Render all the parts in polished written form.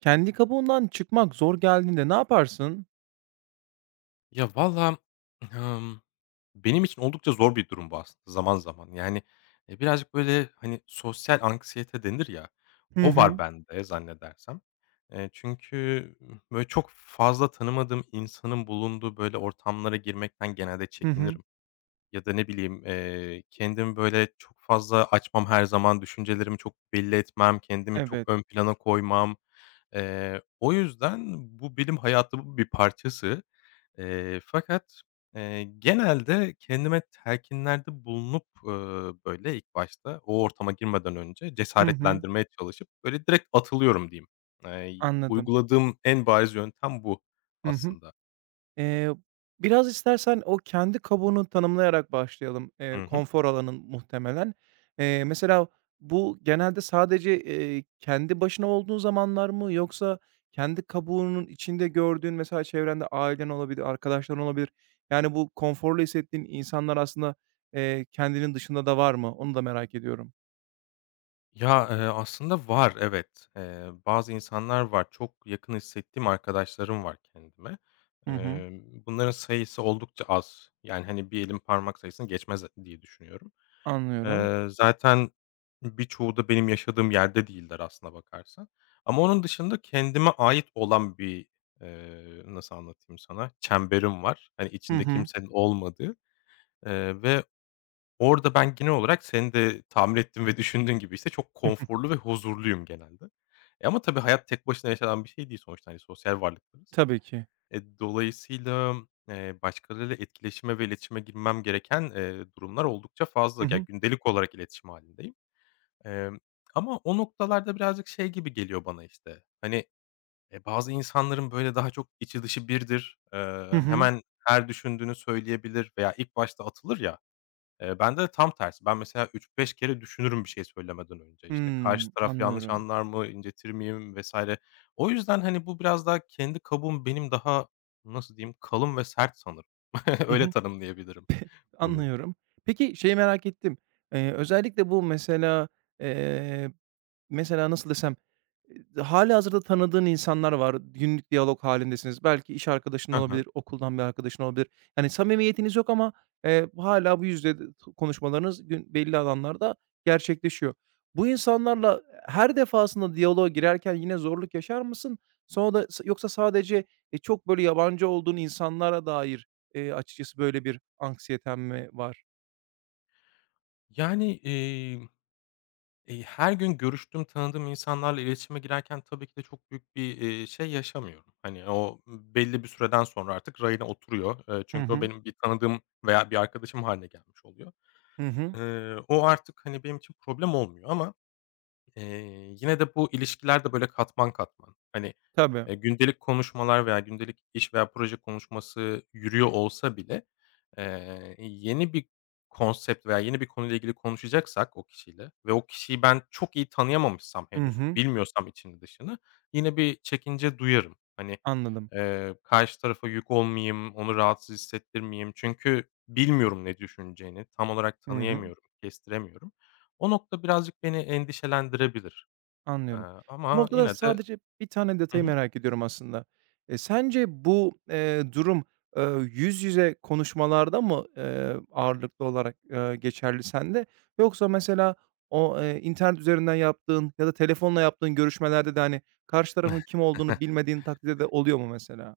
Kendi kabuğundan çıkmak zor geldiğinde ne yaparsın? Ya, valla, hımm, benim için oldukça zor bir durum bu aslında zaman zaman. Yani, birazcık, böyle, hani, sosyal anksiyete denir ya, Hı o var hı. bende zannedersem. Çünkü, böyle, çok fazla tanımadığım insanın bulunduğu, böyle, ortamlara girmekten genelde Hı hı. çekinirim. Ya da ne bileyim, kendimi, böyle, çok fazla açmam her zaman, düşüncelerimi çok belli etmem, kendimi çok Evet. ön plana koymam. O yüzden bu benim hayatımın bir parçası. Fakat, genelde kendime telkinlerde bulunup, böyle, ilk başta o ortama girmeden önce Hı hı. cesaretlendirmeye çalışıp, böyle, direkt atılıyorum diyeyim. Anladım. Uyguladığım en bariz yöntem bu Hı hı. aslında. Eee, Biraz istersen o kendi kabuğunu tanımlayarak başlayalım. Hı hı. Konfor alanın muhtemelen. Mesela bu genelde sadece, kendi başına olduğun zamanlar mı yoksa kendi kabuğunun içinde gördüğün mesela çevrende ailen olabilir, arkadaşların olabilir. Yani bu konforlu hissettiğin insanlar aslında, kendinin dışında da var mı? Onu da merak ediyorum. Ya, aslında var, evet. Bazı insanlar var. Çok yakın hissettiğim arkadaşlarım var kendime. Hı hı. Bunların sayısı oldukça az. Yani, hani, bir elin parmak sayısını geçmez diye düşünüyorum. Anlıyorum. Zaten birçoğu da benim yaşadığım yerde değiller aslına bakarsan. Ama onun dışında kendime ait olan bir, nasıl anlatayım sana, çemberim var. Hani, Hı içinde hı. kimsenin olmadığı, ve orada ben genel olarak senin de tahmin ettiğin ve düşündüğün gibi, işte, çok Hı hı. konforlu ve huzurluyum genelde. Ama tabii hayat tek başına yaşanan bir şey değil sonuçta, hani, sosyal varlıklarız. Tabii ki. Dolayısıyla, başkalarıyla etkileşime ve iletişime girmem gereken, durumlar oldukça Hı fazla. Ya, hı. gündelik olarak iletişim halindeyim. Emm, ama o noktalarda birazcık şey gibi geliyor bana, işte, hani, bazı insanların, böyle, daha çok içi dışı birdir. Hı hı. Hemen her düşündüğünü söyleyebilir veya ilk başta atılır ya. Bende de tam tersi. Ben mesela 3-5 kere düşünürüm bir şey söylemeden önce. İşte, karşı Hımm, taraf yanlış anlıyorum. anlar mı, incetir miyim vs. O yüzden, hani, bu biraz daha kendi kabuğum benim daha, nasıl diyeyim, kalın ve sert sanırım. Hı Öyle hı. tanımlayabilirim bunu. Anlıyorum. Peki şeyi merak ettim. Özellikle bu mesela, eee, mesela nasıl desem. Hâlihazırda tanıdığın insanlar var. Günlük diyalog halindesiniz. Belki iş arkadaşın Hı hı. olabilir, okuldan bir arkadaşın olabilir. Yani samimiyetiniz yok ama, hâlâ bu yüzde konuşmalarınız gün belli alanlarda gerçekleşiyor. Bu insanlarla her defasında diyaloğa girerken yine zorluk yaşar mısın? Sonra da yoksa sadece, çok böyle yabancı olduğun insanlara dair, açıkçası böyle bir anksiyeten mi var? Yani, her gün görüştüğüm, tanıdığım insanlarla iletişime girerken tabii ki de çok büyük bir, şey yaşamıyorum. Hani, o belli bir süreden sonra artık rayına oturuyor. Hı Çünkü o hı. benim bir tanıdığım veya bir arkadaşım hâline gelmiş oluyor. Hı hı. O artık, hani, benim için problem olmuyor ama yine de bu ilişkiler de böyle katman katman. Hani, Tabii. Gündelik konuşmalar veya gündelik iş veya proje konuşması yürüyor olsa bile, yeni bir konsept veya yeni bir konuyla ilgili konuşacaksak o kişiyle ve o kişiyi ben çok iyi tanıyamamışsam Hı henüz, hı. bilmiyorsam içini dışını yine bir çekince duyarım. Hani, Anladım. Karşı tarafa yük olmayayım, onu rahatsız hissettirmeyeyim. Çünkü bilmiyorum ne düşüneceğini, tam olarak Hı hı. tanıyamıyorum, kestiremiyorum. O nokta birazcık beni endişelendirebilir. Eee, Anlıyorum. Bu ama noktada yine de sadece bir tane Hı detayı hı. merak ediyorum aslında. E, sence bu, durum, eee, yüz yüze konuşmalarda mı, ağırlıklı olarak, geçerli sende yoksa mesela o, internet üzerinden yaptığın ya da telefonla yaptığın görüşmelerde de, hani, karşı tarafın kim olduğunu bilmediğin takdirde de oluyor mu mesela?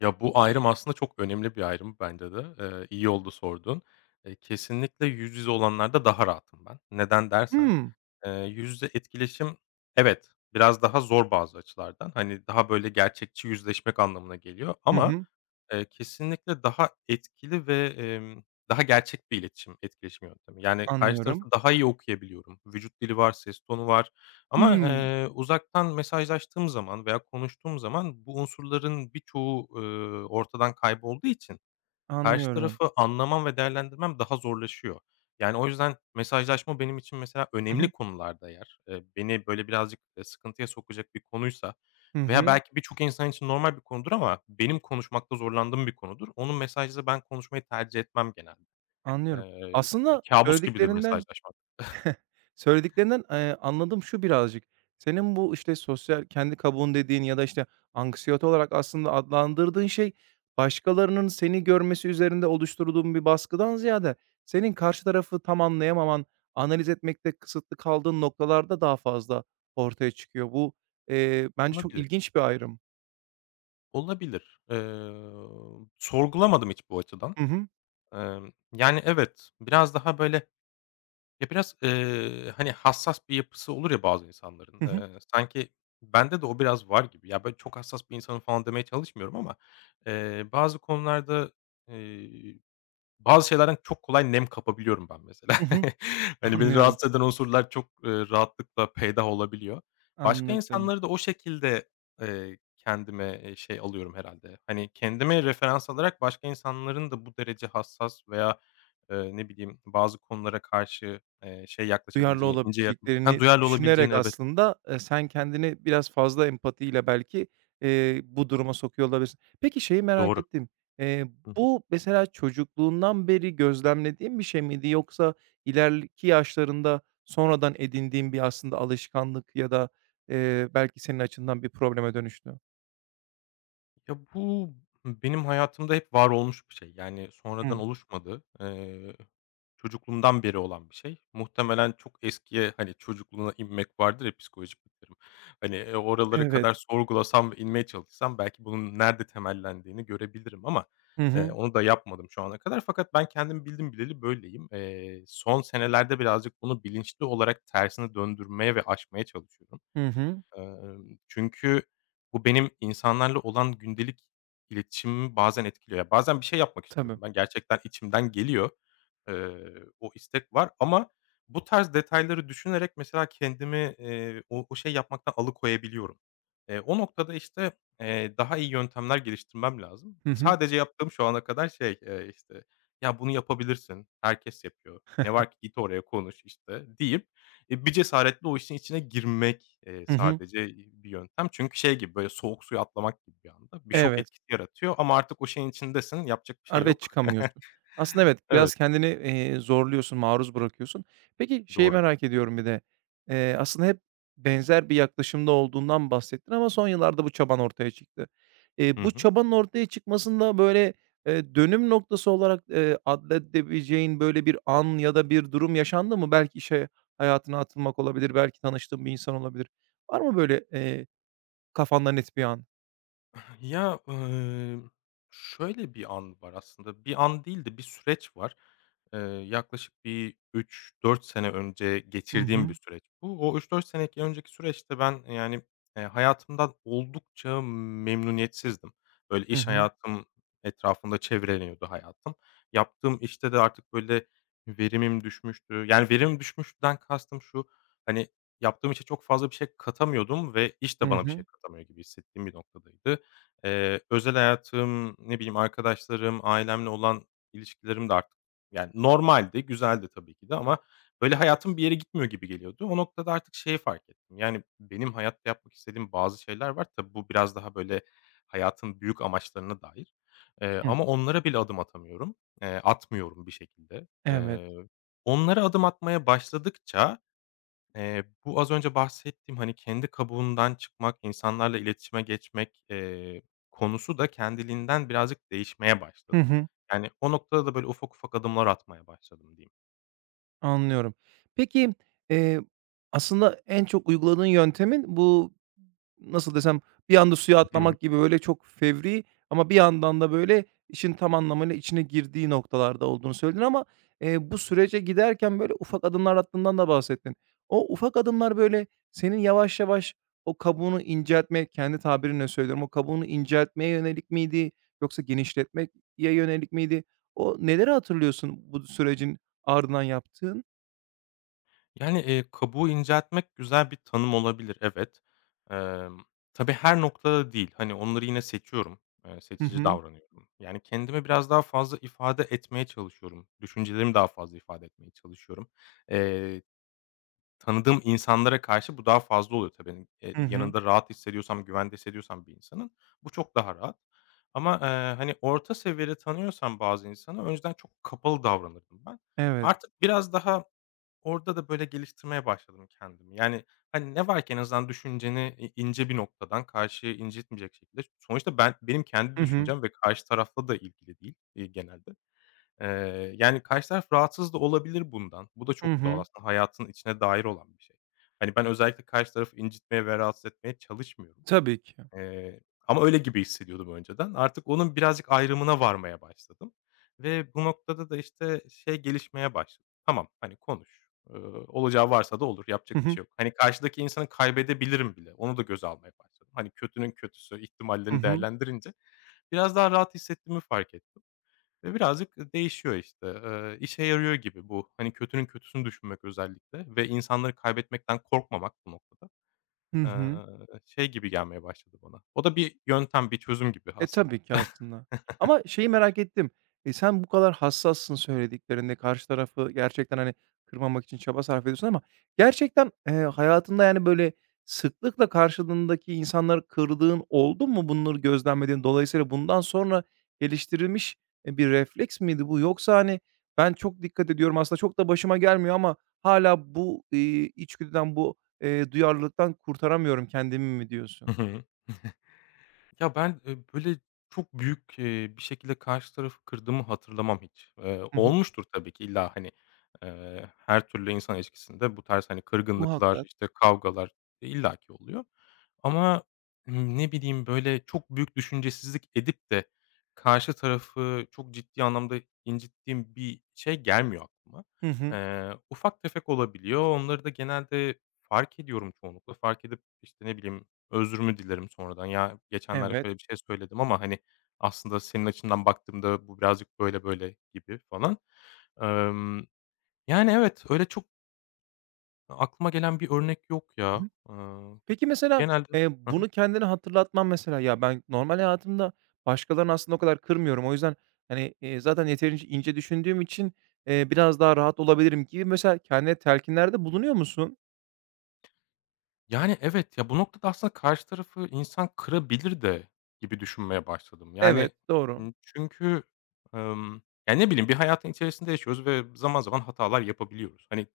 Ya, bu ayrım aslında çok önemli bir ayrım bence de. İyi oldu sorduğun. Kesinlikle yüz yüze olanlarda daha rahatım ben. Neden dersen, Hımm. Yüz yüze etkileşim evet, biraz daha zor bazı açılardan. Hani, daha böyle gerçekçi yüzleşmek anlamına geliyor Hı ama hı. Kesinlikle daha etkili ve, daha gerçek bir iletişim, etkileşim yöntemi. Yani, karşı tarafı Anlıyorum. daha iyi okuyabiliyorum. Vücut dili var, ses tonu var ama, Hımm. Uzaktan mesajlaştığım zaman veya konuştuğum zaman bu unsurların birçoğu, ortadan kaybolduğu için karşı Anlıyorum. tarafı anlamam ve değerlendirmem daha zorlaşıyor. Yani, o yüzden mesajlaşma benim için mesela Hı önemli hı. konularda eğer, beni, böyle, birazcık, sıkıntıya sokacak bir konuysa Hı veya hı. belki birçok insan için normal bir konudur ama benim konuşmakta zorlandığım bir konudur. Onu mesajda ben konuşmayı tercih etmem genelde. Anlıyorum. Bir Aslında kâbus gibidir söylediklerinden mesajlaşmak. Söylediklerinden, anladığım şu birazcık, senin bu, işte, sosyal kendi kabuğun dediğin ya da, işte, anksiyete olarak aslında adlandırdığın şey, başkalarının seni görmesi üzerinde oluşturduğun bir baskıdan ziyade senin karşı tarafı tam anlayamaman, analiz etmekte kısıtlı kaldığın noktalarda daha fazla ortaya çıkıyor. Bu, bence çok Olabilir, ilginç bir ayrım. olabilir. Sorgulamadım hiç bu açıdan. Hı hı. Yani, evet, biraz daha, böyle, Ya, biraz, hani, hassas bir yapısı olur ya bazı Hı insanların. hı. Sanki bende de o biraz var gibi. Ya, ben çok hassas bir insanım falan demeye çalışmıyorum ama, bazı konularda, eee bazı şeylerden çok kolay nem kapabiliyorum ben mesela. Hı hı. Hani, beni Anlıyorum. rahatsız eden unsurlar çok, rahatlıkla peydah olabiliyor. Başka Anladım. insanları da o şekilde, kendime, şey alıyorum herhalde. Hani, kendime referans alarak başka insanların da bu derece hassas veya, ne bileyim, bazı konulara karşı, şey Duyarlı yaklaşabileceği, ince yakla olabileceklerini duyarlı düşünerek olabileceğini. Evet, aslında, sen kendini biraz fazla empatiyle belki, bu duruma sokuyor olabilirsin. Peki şeyi merak doğru. ettim. Eee, Hı hı. Bu mesela çocukluğundan beri gözlemlediğin bir şey miydi yoksa ileriki yaşlarında sonradan edindiğin bir aslında alışkanlık ya da, belki senin açından bir probleme dönüştü? Ya, bu benim hayatımda hep var olmuş bir şey. Yani, sonradan Hımm. oluşmadı. Çocukluğumdan beri olan bir şey. Muhtemelen çok eskiye, hani, çocukluğuna inmek vardır ya psikolojik bir terim. Hani, oralara Evet. kadar sorgulasam ve inmeye çalışsam belki bunun nerede temellendiğini görebilirim ama, Hı hı. onu da yapmadım şu ana kadar. Fakat ben kendim bildim bileli böyleyim. Son senelerde birazcık bunu bilinçli olarak tersine döndürmeye ve aşmaya çalışıyorum. Hı hı. Çünkü bu benim insanlarla olan gündelik iletişimimi bazen etkiliyor. Ya, bazen bir şey yapmak Tabii. istiyorum ben. Gerçekten içimden geliyor. O istek var ama bu tarz detayları düşünerek mesela kendimi, o şeyi yapmaktan alıkoyabiliyorum. O noktada, işte, daha iyi yöntemler geliştirmem lazım. Hı hı. Sadece yaptığım şu ana kadar şey, işte, "Ya, bunu yapabilirsin, herkes yapıyor, ne var ki git oraya konuş." işte, deyip bir cesaretle o işin içine girmek, Hı hı. sadece, bir yöntem. Çünkü şey gibi, böyle, soğuk suya atlamak gibi bir anda. Bir şok Evet. etkisi yaratıyor ama artık o şeyin içindesin, yapacak bir şey Arada yok. çıkamıyorsun. Aslında evet, biraz Evet, kendini, zorluyorsun, maruz bırakıyorsun. Peki, şeyi doğru. merak ediyorum bir de, aslında hep benzer bir yaklaşımda olduğundan bahsettin ama son yıllarda bu çaban ortaya çıktı. Hı Bu hı. çabanın ortaya çıkmasında, böyle, dönüm noktası olarak, addedebileceğin, böyle, bir an ya da bir durum yaşandı mı? Belki işe hayatına atılmak olabilir, belki tanıştığın bir insan olabilir. Var mı böyle, kafanda net bir an? Ya, şöyle bir an var aslında. Bir an değil de bir süreç var. Yaklaşık bir 3-4 sene önce Hı geçirdiğim bir hı. süreç bu. O 3-4 sene önceki süreçte ben, yani, hayatımdan oldukça memnuniyetsizdim. Böyle Hı iş hı. hayatım etrafında çevreleniyordu hayatım. Yaptığım işte de artık böyle verimim düşmüştü. Yani, verimim düşmüşten kastım şu, hani, yaptığım işe çok fazla bir şey katamıyordum ve iş Hı de bana bir hı. şey katamıyor gibi hissettiğim bir noktadaydı. Özel hayatım, ne bileyim, arkadaşlarım, ailemle olan ilişkilerim de artık, yani, normaldi, güzeldi tabii ki de ama, böyle, hayatım bir yere gitmiyor gibi geliyordu. O noktada artık şeyi fark ettim, yani, benim hayatta yapmak istediğim bazı şeyler var. Tabii bu biraz daha, böyle, hayatın büyük amaçlarına dair, Hı. ama onlara bile adım atamıyorum. Atmıyorum bir şekilde. Evet. Onlara adım atmaya başladıkça bu az önce bahsettiğim, hani, kendi kabuğundan çıkmak, insanlarla iletişime geçmek, konusu da kendiliğinden birazcık değişmeye Hı başladı. hı. Yani, o noktada da böyle ufak ufak adımlar atmaya başladım diyeyim. Anlıyorum. Peki, eee, aslında en çok uyguladığın yöntemin bu, nasıl desem, bir anda suya Hı hı. atlamak gibi, böyle, çok fevri ama bir yandan da, böyle, işin tam anlamıyla içine girdiği noktalarda olduğunu söyledin ama, bu sürece giderken, böyle, ufak adımlar attığından da bahsettin. O ufak adımlar, böyle, senin yavaş yavaş o kabuğunu inceltmeye, kendi tabirinle söylüyorum, o kabuğunu inceltmeye yönelik miydi yoksa genişletmeye yönelik miydi? O neleri hatırlıyorsun bu sürecin ardından yaptığın? Yani, kabuğu inceltmek güzel bir tanım olabilir, evet. Emm, tabii her noktada değil. Hani, onları yine seçiyorum, Hı seçici hı. davranıyorum. Yani, kendimi biraz daha fazla ifade etmeye çalışıyorum. Düşüncelerimi daha fazla ifade etmeye çalışıyorum. Tanıdığım insanlara karşı bu daha fazla oluyor tabii. Hani, Hı hı. yanında rahat hissediyorsam, güvende hissediyorsam bir insanın bu çok daha rahat. Ama, hani, orta seviyede tanıyorsam bazı insanı önceden çok kapalı davranırdım ben. Evet. Artık biraz daha orada da, böyle, geliştirmeye başladım kendimi. Yani, hani, ne var ki en azından düşünceni ince bir noktadan karşıyı incitmeyecek şekilde. Sonuçta ben benim kendi Hı hı. düşüncem ve karşı tarafla da ilgili değil, genelde. Yani, karşı taraf rahatsız da olabilir bundan. Bu da Hı çok doğal hı. aslında hayatın içine dair olan bir şey. Hani, ben özellikle karşı tarafı incitmeye ve rahatsız etmeye çalışmıyorum. Tabii ki. Eee, ama öyle gibi hissediyordum önceden. Artık onun birazcık ayrımına varmaya başladım ve bu noktada da, işte, şey gelişmeye başladı. Tamam, hani, konuş, olacağı varsa da olur, Hı yapacak bir hı. şey yok. Hani, karşıdaki insanı kaybedebilirim bile, onu da göze almaya başladım. Hani, kötünün kötüsü Hı ihtimallerini hı. değerlendirince biraz daha rahat hissettiğimi fark ettim. Ve birazcık değişiyor, işte. İşe yarıyor gibi bu. Hani, kötünün kötüsünü düşünmek özellikle ve insanları kaybetmekten korkmamak bu noktada. Hı hı. Şey gibi gelmeye başladı bana. O da bir yöntem, bir çözüm gibi E, aslında. tabii ki aslında. Ama şeyi merak ettim. E, sen bu kadar hassassın söylediklerinde, karşı tarafı gerçekten, hani, kırmamak için çaba sarf ediyorsun ama gerçekten, hayatında, yani, böyle, sıklıkla karşılığındaki insanları kırdığın oldu mu bunları gözlemlediğin? Dolayısıyla bundan sonra geliştirilmiş, bir refleks miydi bu? Yoksa, hani, ben çok dikkat ediyorum, aslında çok da başıma gelmiyor ama hala bu, içgüdüden, bu, duyarlılıktan kurtaramıyorum kendimi mi diyorsun? Ya, ben, böyle, çok büyük, bir şekilde karşı tarafı kırdığımı hatırlamam hiç. Hı hı. Olmuştur tabii ki illa, hani, her türlü insan ilişkisinde bu tarz, hani, kırgınlıklar, Muhakkak. işte, kavgalar illaki oluyor ama, ne bileyim, böyle, çok büyük düşüncesizlik edip de karşı tarafı çok ciddi anlamda incittiğim bir şey gelmiyor aklıma. Hı hı. Ufak tefek olabiliyor. Onları da genelde fark ediyorum çoğunlukla. Fark edip, işte, ne bileyim özrümü dilerim sonradan. Ya, geçenlerde Evet. şöyle bir şey söyledim ama, hani, aslında senin açından baktığımda bu birazcık böyle böyle gibi falan. Emm, yani, evet, öyle çok aklıma gelen bir örnek yok Hı ya. hı. Peki mesela, genelde Hıh. bunu kendine hatırlatman mesela, "Ya, ben normal hayatımda başkalarını aslında o kadar kırmıyorum. O yüzden, hani, zaten yeterince ince düşündüğüm için, biraz daha rahat olabilirim." gibi mesela kendine telkinlerde bulunuyor musun? Yani, evet, ya, bu noktada aslında karşı tarafı insan kırabilir de gibi düşünmeye başladım. Evet, Yani, doğru. Çünkü, ımm, ya, ne bileyim, bir hayatın içerisinde yaşıyoruz ve zaman zaman hatalar yapabiliyoruz. Hani,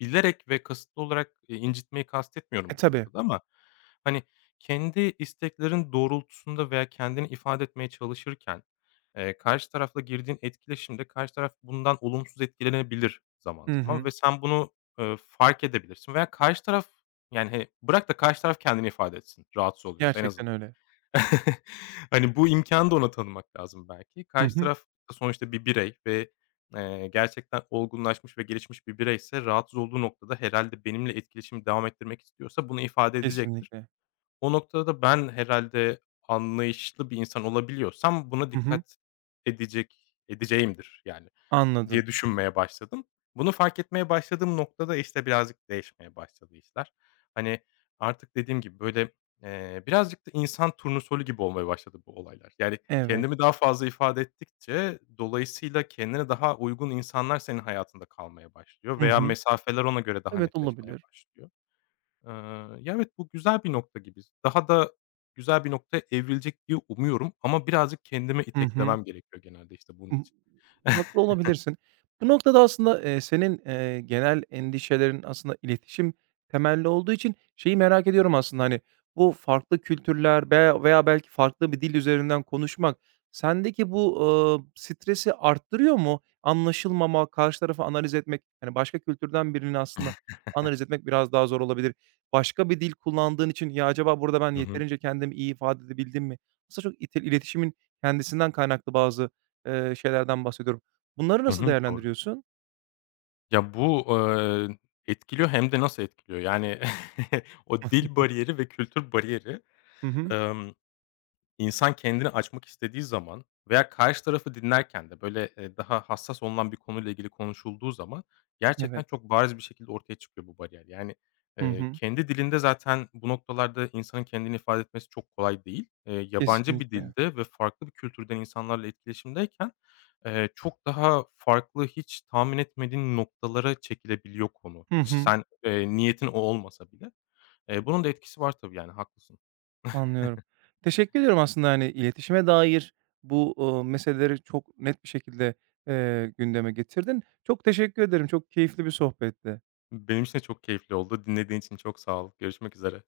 bilerek ve kasıtlı olarak, incitmeyi E, kastetmiyorum bu tabii. noktada ama, hani, kendi isteklerin doğrultusunda veya kendini ifade etmeye çalışırken, karşı tarafla girdiğin etkileşimde karşı taraf bundan olumsuz etkilenebilir zaman Hı zaman hı. ve sen bunu, fark edebilirsin veya karşı taraf yani, hani, bırak da karşı taraf kendini ifade etsin, rahatsız oluyorsa en Gerçekten azından. öyle. Hani, bu imkânı da ona tanımak lazım belki. Hı Karşı hı. taraf da sonuçta bir birey ve, gerçekten olgunlaşmış ve gelişmiş bir bireyse rahatsız olduğu noktada herhalde benimle etkileşimi devam ettirmek istiyorsa bunu ifade edecektir. Kesinlikle. O noktada da ben herhalde anlayışlı bir insan olabiliyorsam buna Hı hı. dikkat edeceğimdir yani Anladım. diye düşünmeye başladım. Bunu fark etmeye başladığım noktada, işte, birazcık değişmeye başladı işler. Hani, artık dediğim gibi, böyle, birazcık da insan turnusolu gibi olmaya başladı bu olaylar. Yani, Evet. kendimi daha fazla ifade ettikçe dolayısıyla kendine daha uygun insanlar senin hayatında kalmaya başlıyor Hı veya hı. mesafeler ona göre daha Evet, netleşmeye olabilir. başlıyor. Ya, evet, bu güzel bir nokta gibi. Daha da güzel bir noktaya evrilecek diye umuyorum ama birazcık kendime Hı hı. iteklemem gerekiyor genelde, işte, bunun Hı hı. için. Haklı olabilirsin. Bu noktada aslında, senin, genel endişelerin aslında iletişim temelli olduğu için şeyi merak ediyorum aslında, hani, bu farklı kültürler veya belki farklı bir dil üzerinden konuşmak sendeki bu, stresi arttırıyor mu? Anlaşılmama, karşı tarafı analiz etmek, hani, başka kültürden birini aslında analiz etmek biraz daha zor olabilir. Başka bir dil kullandığın için, "Ya, acaba burada ben Hı hı. yeterince kendimi iyi ifade edebildim mi?" Aslında çok ite iletişimin kendisinden kaynaklı bazı, şeylerden bahsediyorum. Bunları Hı nasıl hı. Doğru. değerlendiriyorsun? Ya, bu, etkiliyor hem de nasıl etkiliyor? Yani, o dil bariyeri ve kültür bariyeri, Hı hı. İnsan kendini açmak istediği zaman veya karşı tarafı dinlerken de, böyle, daha hassas olunan bir konuyla ilgili konuşulduğu zaman gerçekten Evet. çok bariz bir şekilde ortaya çıkıyor bu bariyer. Yani, Hı hı. kendi dilinde zaten bu noktalarda insanın kendini ifade etmesi çok kolay değil. Yabancı bir Kesinlikle. dilde ve farklı bir kültürden insanlarla etkileşimdeyken, çok daha farklı, hiç tahmin etmediğin noktalara çekilebiliyor konu. Hı hı. Sen, niyetin o olmasa bile. Bunun da etkisi var tabii, yani, haklısın. Anlıyorum. Teşekkür ediyorum aslında, hani, iletişime dair bu, meseleleri çok net bir şekilde, gündeme getirdin. Çok teşekkür ederim. Çok keyifli bir sohbetti. Benim için de çok keyifli oldu. Dinlediğin için çok sağ ol. Görüşmek üzere.